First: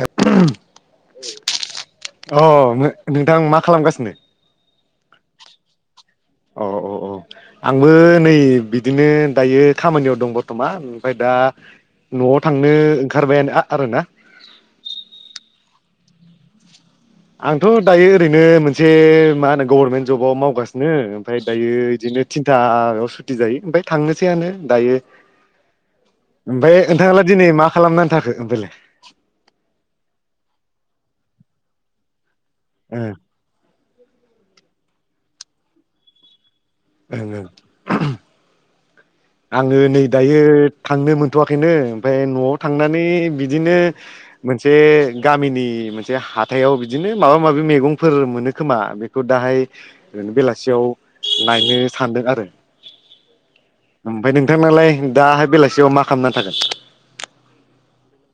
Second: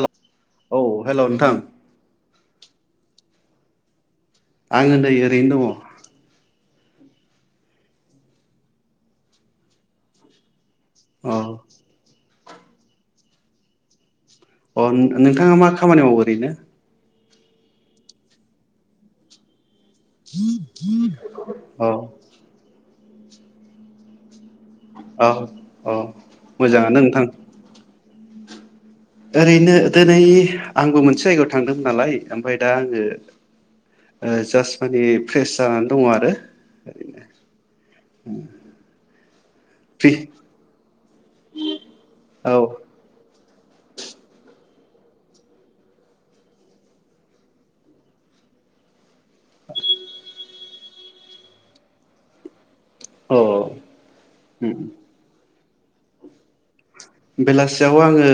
अ औ हेल' नोंथां मो नो थां मा खालामगासिनो आंङो नै ओरैनो दङ अ औ औ आंबो नै बिदिनो दायो खामानियाव दं ब थमान ओमफाय दा औ न'ङाव थांनो ओंखारबायानो आरो ना अ नोंथाङा मा खामानि मावो ओरैनो आंथ' दायो ओरैनो मोनसे मा होनो गभर्नमेन्ट जबाव मावगासिनो ओमफ्राय दायो औ बिदिनो थिनथायाव थि जायो ओमफफ्राय थांनोसैआनो दायो औ औ ओमफ्राय मोजाङानो नोंथां नोंथाङ्ला दिनै मा खालामनानै थाखो हथलै ओरैनो दिनै आंबो मोनसे जायगायाव थांदोंमोन नालाय ओमफफ्राय दा आङो ओं जास्ट माने फ्रेस जानानै दङ आरो [unintelligible] आङो नै फ्रि दायो थांनो मोनथवाखैनो ओमफफ्राय नआव औ थांनानै बिदि बिदिनो मोनसे गामिनि मोनसे हाथथायाव बिदिनो माबा माबि मैगंफोर मोनो खोमा बे दाहाय ओरनो बेलासि खासेयाव नायनो सानदों आरो औ ओमफ्राय नोंथांनाालाय दाहाय बेलासि फआव मा खालामना थागोन बेलासियाव आङो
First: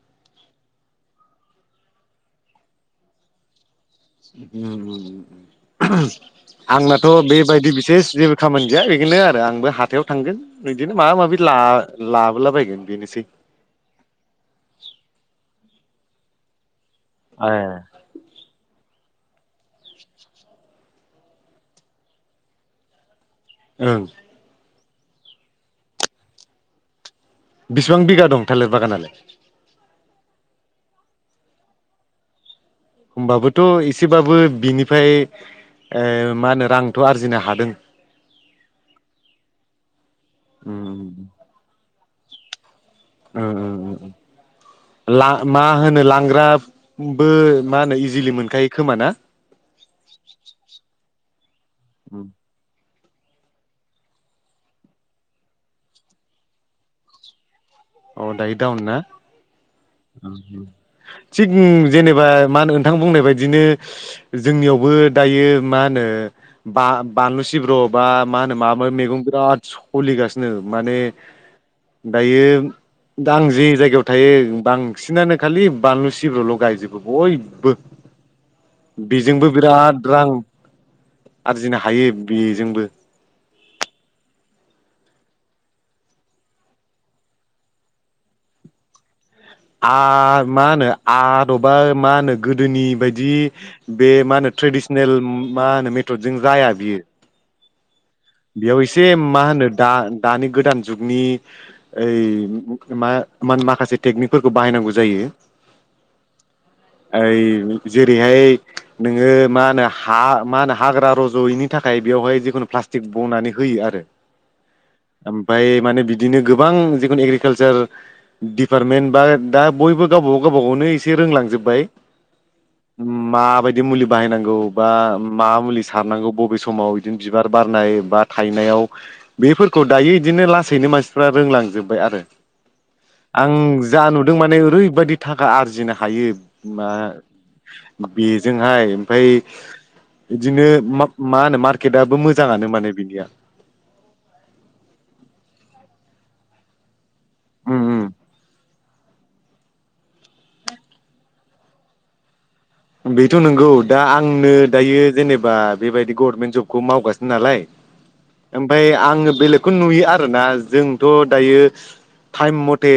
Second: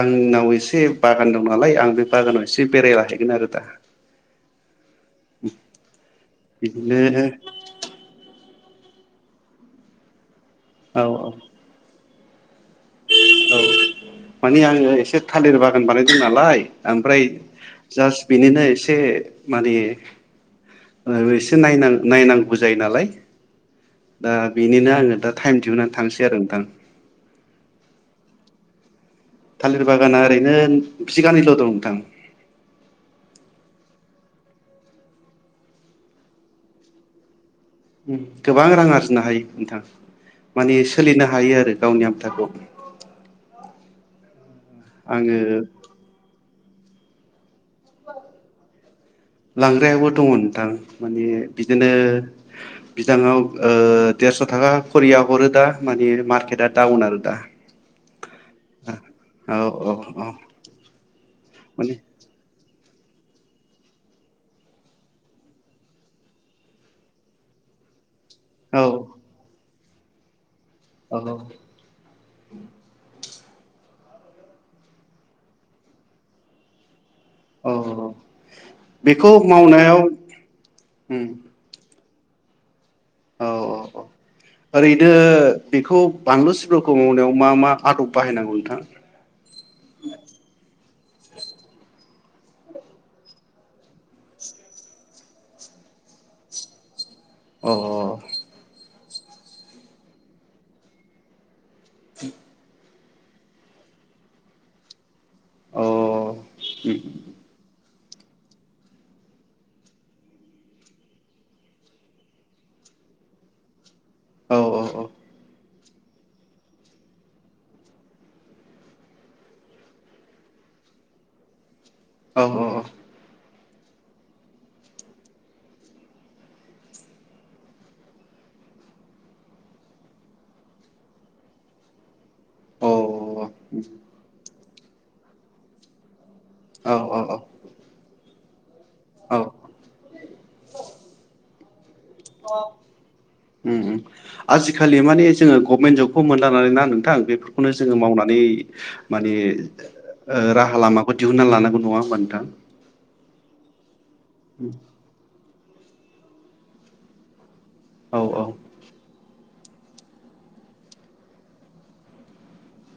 आंनाव एसे बागान दं नालाय आं बे बागानाव एसे बेरायलाहैगोन आरो दा [unintelligible] आंनाथ बिदिनो बेबायदि बिसेस ज खामानिजया बेखौनो आरो आंबो हाथायाव थांगोन बिदिनो औ माबा औ माबि ला लाबोलाबायगोन बेनोसै औ मानिे आङो एसे थालिर बागान बानायदों नालाय ओमफ्राय ए जास्ट बेनिनो एसे एसे माने एसे नायनां नायनांगौ जायो नालाय ओं दा बे बिनिनो आङो दा टाइम दिहुननानै थांसै आरो नोंथां बेसिबां बिघा दं थालिर बागानालाय थालिर बागाना ओरैनो बिगानैल' दं नोंथां होमबाबोथ' एसेबाबो बिनिफ्राय मा होनो रांथ' आरजिनो हादों गोबां रां आरजिनो हायो नोंथां ओ माने सोलिनो हायो आरो गावनिया थाख ओ ओ ओ आङो मा होनो लांग्रा बो लांग्रायो दङ नोंथां माने बिदिनो बिदाङाव देरस' थाखा खरिया हरो दा मानि मार्केटआ दडाउन आरो दा औ दायो दाउन ना औ औ औ थिग माने जेनेबा मा होन नोंथां बुंनाय बायदिनो जोंनियावबो दायो मा होनो बा बानलु सिब्र' बा मा होनो औ माबो मैगं बिराद सोलिगासिनो माने औ औ दायो दा आं जे जायगायाव थायो बांसिनानो खालि बानलु सिब्रुल' गायजोबो। बयबो औ बेखौ बेजोंबो मावनायाव बिराद रां उम आरजिनो हायो। बिजोंबो औ औ औ ओरैनो बेखौ बानलु सिबफोरखौ मावनायाव मा मा आदब बाहायनांगौ नोंथां। आ मा होनो- आबादा मा होनो गोदोनि बायदि बे मा होनो ट्रेडिसनेल मा होनो मेथदजों जाया बियो। अ अ बेयाव एसे मा होनो दा दानि गोदान जुगनि ओइ मा माखासे टेकनिकफोरखौ बाहायनांगौ जायो। औ ओइ जेरैहाय नोंङो मा होनो हा मा होनो हाग्रा रज'यैनि थाखाय बेवहाय जिखुनु प्लास्ट ग बनानै होयो आरो औ औ ओमफाय माने बिदिनो गोबां जिखुनु एग्रिकालसार डिपार्टमेन्ट बा दा बयबो गावबा गाव गावबा गावनो एसे रोंलांजोबबाय औ औ औ। दि मुलि बाहायनांगौ बा मा मुलि सारनांगौ बबे समाव बिदिनो बिबार बारनाय बा थायनायाव बेफोरखौ दायो इदिनो लासैनो मानसिफ्रा रोंलांजोबबाय आरो। आं जा नुदों माने ओरैब बायदि थाखा आरजिनो हायो। मा औ औ बेजोंहाय। ओमफाय औ बिदिनो मा मा होनो मार। [unintelligible] ओम ओम आजिखालि माने जोंङो गभमेन्ट जब खौ मोनदानानै ना नोंथां बेफोरखौनो उम जोंङो मावनानै माने ओ राहा लामाखौ दिहुननानै लानांगौ नंङा होमबा नोंथां। बेथ' नोंगौ। दा आंनो दायो जेनेबा बा बेबायदि गभर्मेन्ट जबखौ मावगासिनो नालाय- औ औ ओमफाय आंङो बेलेक खौ नुयो आरोना जोंथ' दायो थाइम मते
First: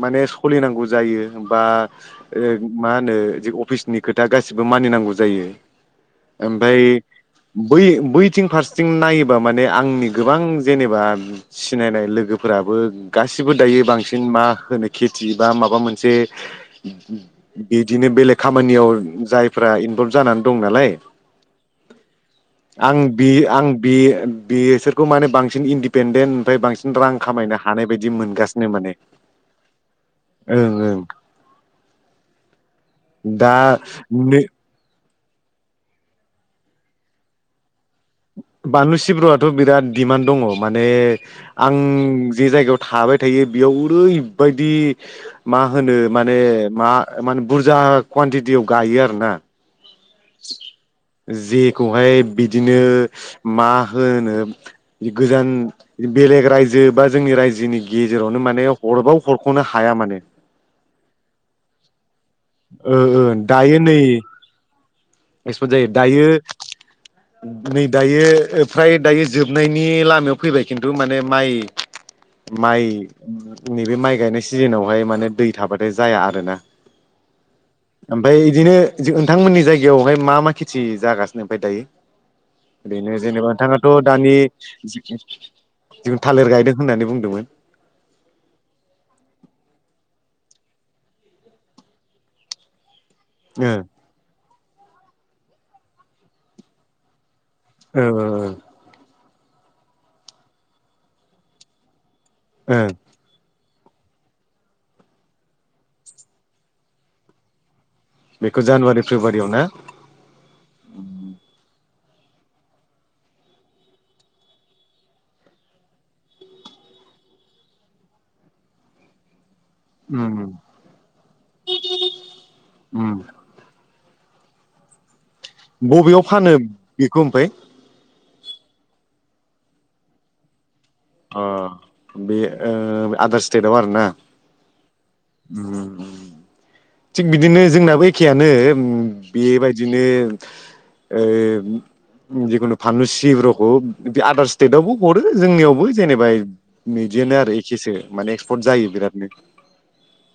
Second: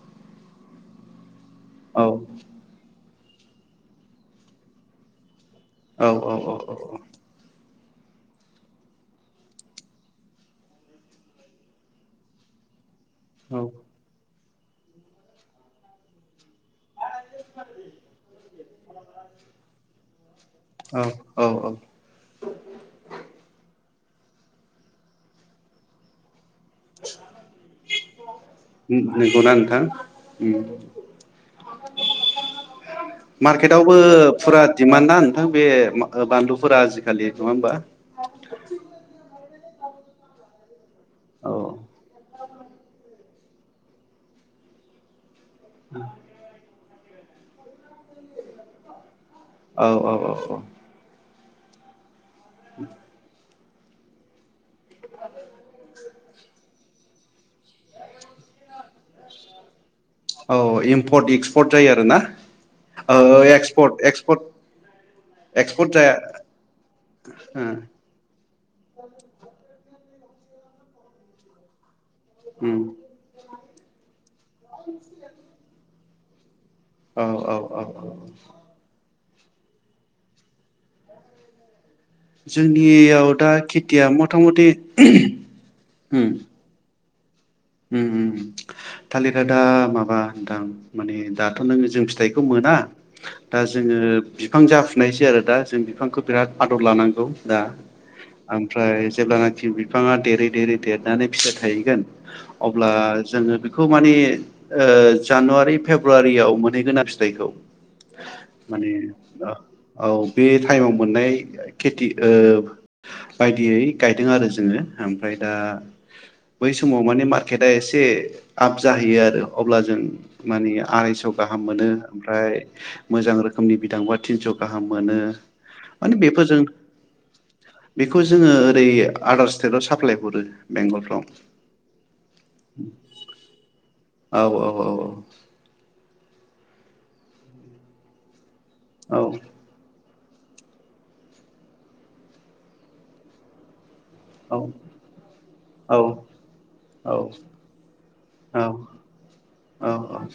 माने सलिनांगौ जायो बा औ ओ मा होनो जि अफिसनि खोथा गासिबो मानिनांगौ जायो औ औ औ औ ओमफाय औ बै बैथिं फारसेथिं नायोबा माने आंनि गोबां जेनेबा सिनायनाय लोगोफोराबो गासिबो औ दायो बांसिन मा होनो खेथि बा माबा मोनसे बिदिनो बेलेग खामानियाव जायफ्रा इनभल्भ जानानै दं नालाय औ औ औ आं बि आं बि बिसोरखौ माने बांसिन इन्दिपेन्डेत फ्राय बांसिन रां खामायनो हानाय बायदि मोनगासिनो माने नंगौना नोंथां ओं ओं दा बो नै फुरा दिम मानोना नोंथां बे मा ओ बानलुफोरा आजिखालि नंङा होमबा बानलु सिब्रुआथ' बिराद दिडिमान्ड दंङ' मान ने औ आं जे जायगायाव थाबाय थायो बेयाव ओरैबायदि मा होनो माने मा माने बुरजा कुवानटिटियाव गायो आरो ना औ औ औ औ जेखौहाय बिदिनो मा होनो जि गोजान बेलेग रायजो बा जोंनि रायजो जोंनि गेजेरावनो माने हरबाव हरख'नो हाया माने [unintelligible] एक्सपर्ट जायो आरो ना? ओ ओ दायो नै एक्सपर्ट जायो दायो नै दायो फ्राय दायो जोबनाय [unintelligible] लामायाव फैबाय खिन्थु माने माइ माइ नैबे माइ गायनाय सिजोनावहाय माने दै थाबाथाय जाया आरोना औ औ औ ओमफ्राय बिदिनो नोंथांमोननि [unintelligible] [unintelligible] मा मा खेथि जागासिनो ओमफाय दायो [unintelligible] जोंनियाव जेनेबा दा नोंथाङाथ' खेथिया दानि मथा मथि थालिर गायदों होननानै बुंदों [unintelligible] थालिरया दा माबा [unintelligible] माने दाथ' जों फिथाइखौ मोना दा ओ जोङो जाफुनायसै आरो दा जों बिफांखौ बिराद आदर लानांगौ दा ओ ओमफ्राय जेब्लानाखि बिफाङा देरै देरै देरनानै फिथाइ थायहैगोन ओ अब्ला जोङो बेखौ माने ओ जानुवारि फेब्रुवारियाव मोनहैगोना फिथाइखौ बेखौ माने जानुवारि फेब्रुवारियाव ना औ बे टाइमाव मोननाय खेथि ओ बायदियै गायदों आरो जोङो ओमफ्राय दा बै समाव माने [unintelligible] आ एसे आप जाहैयो आरो अब्ला जों उम मानिे आरायस' गाहाम मोनो ओमफ्राय उम मोजां रोखोमनि बिदां थिनस गाहाम मोनो माने बबेयाव फानो बेफोरजों बेखौ ओमफ्राय बेखौ जोङो ओरै आदार स्टेटाव साप्लाय हरो बेंगलफ्राव ओ बे ओ आदार स्टेटआव आरोना औ औ उम थिग बिदिनो जोंनाबो एखेयानो उम औ बेबायदिनो ओ जिखुनु फानलु सिब्रखौ बे आदार औ स्टेटआवबो हरो जोंनियावबो औ जेनेबा बिदिनो आरो एखेसो माने एक्सपर्ट जायो बिरादनो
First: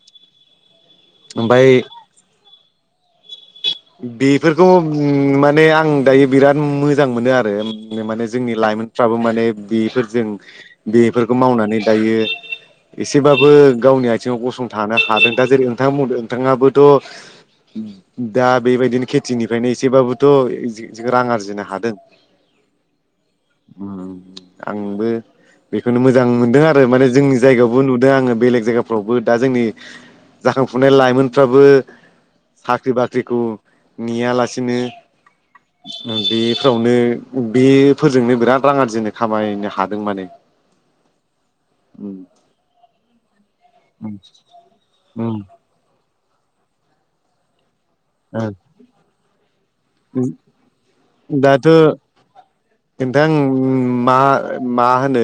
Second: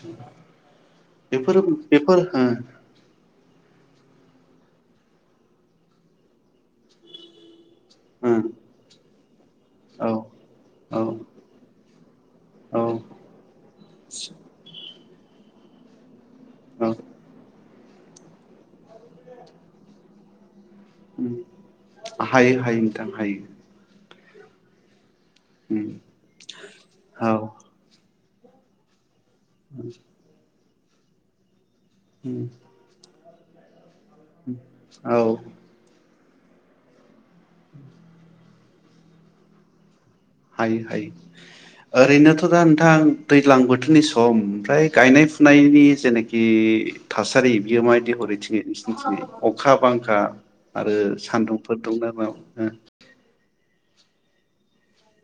[inaudible] बेफोर ओमफ्राय बेफोर ओ बेफोरखौ माने आं दायो बिराद मोजां मोनो आरो नो माने जोंनि लाइमोनफ्राबो माने ओ बेफोरजों औ बेफोरखौ मावनानै दायो औ एसेबाबो गावनि आथिङाव गसंथानो हादों दा जेरै नोंथाङा बुंदों नोंथाङाबोथ औ उम उम। दा बेबायदिनो खेथिनिफ्रायनो एसेबाबोथ जो जों रां आरजिनो हादों हायो हायो नोंथां हायो उम। आंबो। उम बेखौनो मोजां मोनदों आरो माने औ जोंनि जायगायावबो नुदों आङो। बेलेग जायगाफ्रावबो। दा जोंनि जाखां बुनो लाइमोनफ्राबो उम साख्रि बाख्रि ख्रिखौ नेयालासिनो। औ बेफोरावनो बेफोरजोंनो बिराद रां आरजिनो खामायनो हादों माने हायो हायो ओरैनोथ दा नोंथां दैज्लां बोथोरनि सम ओमफ्राय गायनाय फुनायनि जेनेख बि थासारि यो मादि हरो थिंजाय नोंसिनथिंजाय अखा बां। खा आरो दाथ' सान्दुंफोर दुंना माव ओम मा मा होनो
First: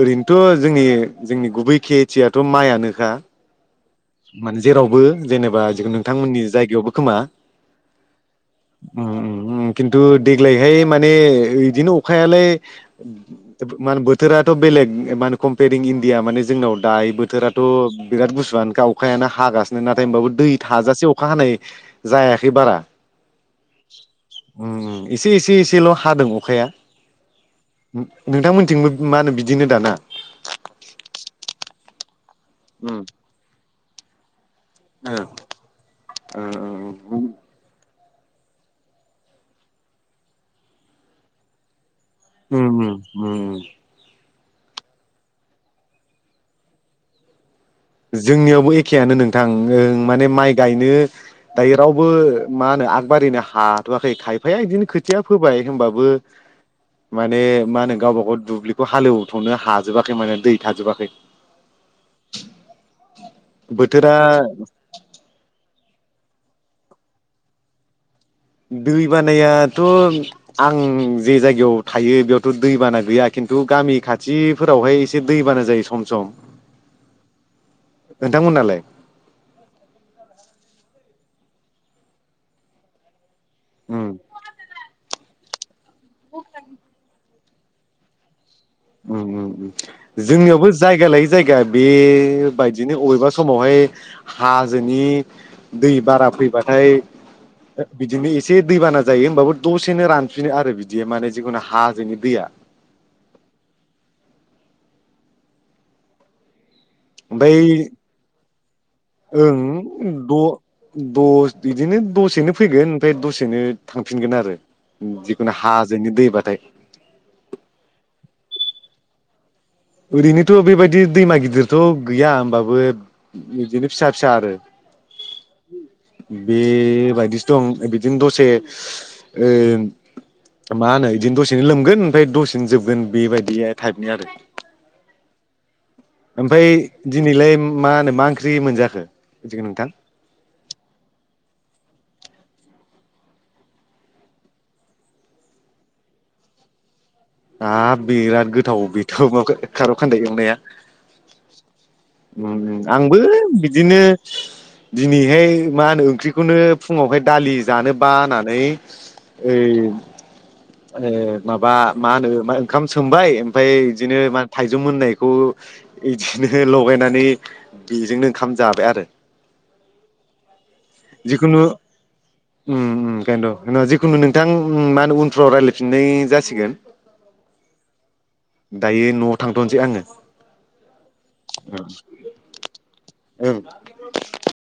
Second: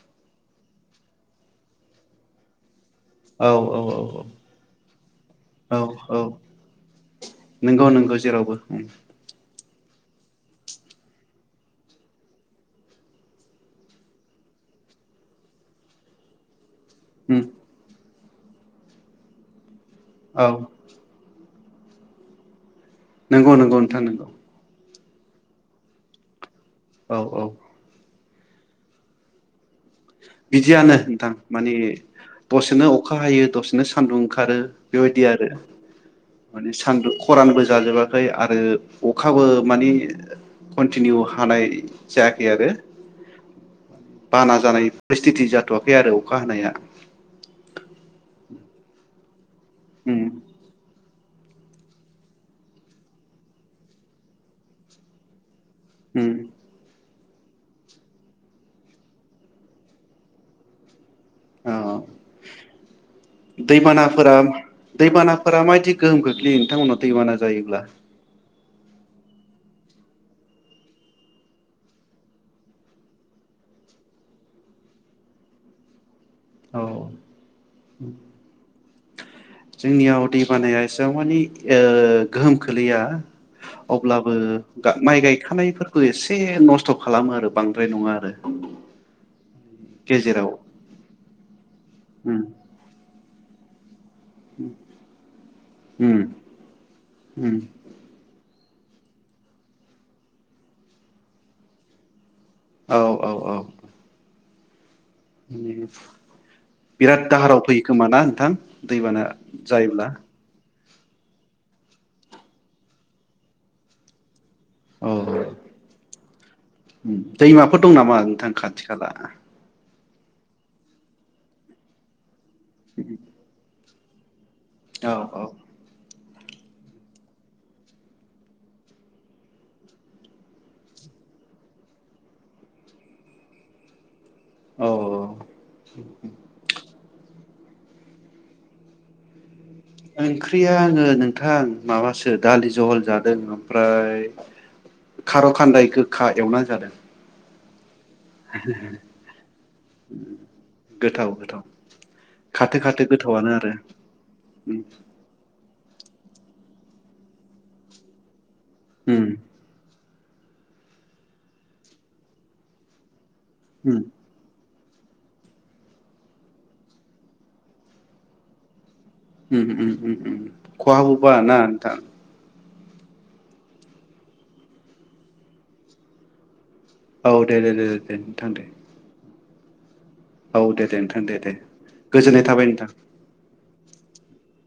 ओरैनोथ' जोंनि जोंनि गुबै खेथियाथ' माइआनो। औ औ औ। माने जेरावबो जेनेबा जखुन औ औ नोंथांमोननि जायगायावबो खोमा? नंगौ नंगौ जेरावबो उम ओम ओम खिन्थु देग्लायहाय माने इदिनो अखायालाय मा होनो बोथोराथ' बेलेग मा होनो कम्पयेरिं इण्डिया माने जोंनाव दायो उम बोथोराथ' बिराद गुसुआनो गाव अखायानो हागासि नो नाथाय होनोमबाबो औ दै थाजासे अखा हानाय जायाखै बारा नोंगौ नोंगौ नोंथां नोंगौ। एसे एसे एसे एसेल' हादों अखाया। औ औ। नोंथांमोनथिंबो मा होनो बिदिनो दाना? बिदियानो नोंथां माने दसेनो उम अखा हायो दसे नो सान्दुं ओंखारो। ओ बेबायदि आरो। ओ माने सानदु खरानोबो जा जोबाखै आरो अखाबो मानि कन्टिनिउ हानाय जायाखै आरो उम उम उम बाना जानाय फ्रेस्टिथि जाथ'वाखै आरो अखा हानाया। जोंनियावबो एखेयानो नों थां ओं उम माने माइ गायनो दायो रावबो मा होनो आगबारिनो हाथ'आाखै खायफाया बिदिनो खोथिया फोबाय। ओमबाबो उम माने मा होनो गावबा गाव दुब्लिखौ हालेवथ'नो हाजोबाखै माने दै थाजोबाखै। ओ अ बोथोरा दैबानाफोरा दैबानाफोरा मायदि? गोहोम खोख्लैयो नोंथांमोननाव दैबाना जायोब्ला? दै बानायाथ' आं जे जायगायाव थायो बेयावथ' दैबाना गैया खिन्थु गामि खाथिफोरावहाय एसे दैबाना जायो सम सम औ नोंथांमोनालाय जोंनियाव दै बानाया एसेबां मानि ओ गोहोम खोलैया उम अब्लाबो गा माइ गाय खानायफोरखौ एसे नस्थ' खालामो आरो बांद्राय नङा आरो उम उम गेजेराव जोंनियावबो जायगा लायै जायगा उम बेबायदिनो अबेबा समावहाय हाजोनि दै उम बारा फैबाथाय उम ओ बिदिनो इस से दैबाना जायो होमबाबो दसेनो रानफिनो आरो बिदिया माने जिखुनु हाजोंनि दैया। औ औ औ। [unintelligible] बिराद दाहाराव ओमफ्राय फैयो खोमा ना नोंथां? दैबाना ओं जायोब्ला द' द' बिदिनो दसेनो फैगोन ओमफ्राय दसेनो थांफिनगोन आरो। औ जिखुनु हाजोनि दैबाथाय दैमाफोर दं नामा नोंथां खाथि खाला ओरैनोथ' बेबायदि दैमा गिदिरथ' गैया होमबाब बोब बिदिनो फिसा फिसा आरो औ औ। बेबायदिसो दं बिदिनो दसे ओ मा होनो इदिनो दसेनो लोमगोन ओमफाय दसेनो जोबगोन बेबायदि टाइपनि आरो। औ औ ओमफाय दिनैलाय मा होनो मा ओंख्रि मोनजाखो? नोंथां ओंख्रिया आङो नोंथां। माबासो दालि जहल जादों ओमफ्राय खार'खान्दाय गोखा एवना जादों। हाब बिराद गोथाव बेथ' मा खार' खान्दाय एवनाया गोथाव गोथाव उम खाथो उम खाथो आंबो गोथावनो आरो बिदिनो उम दिनैहाय मा होनो ओंख्रिखौनो फुंआवहाय दालि जानो बाना नै उम ओइ ए माबा मा होनो मा ओंखाम सोमबाय ओमफ्राय उम इदिनो माद थाइजौ मोननायखौ इदिनो लगायनानै बेजोंनो ओंखाम जाबाय आरो। उम उम खहाबोबा ना जिखुनु नोंथां? उम उम इखायनोथ' होमबा जिखुनु नोंथां मा होनो उनफ्राव रायलायफिननाय जासिगोन। औ दे दे दे दे नोंथां दे। दायो न'आव थांथ'नोसै आङो। औ दे दे नोंथां दे दे गोजोननाय थाबाय नोंथां। [inaudible]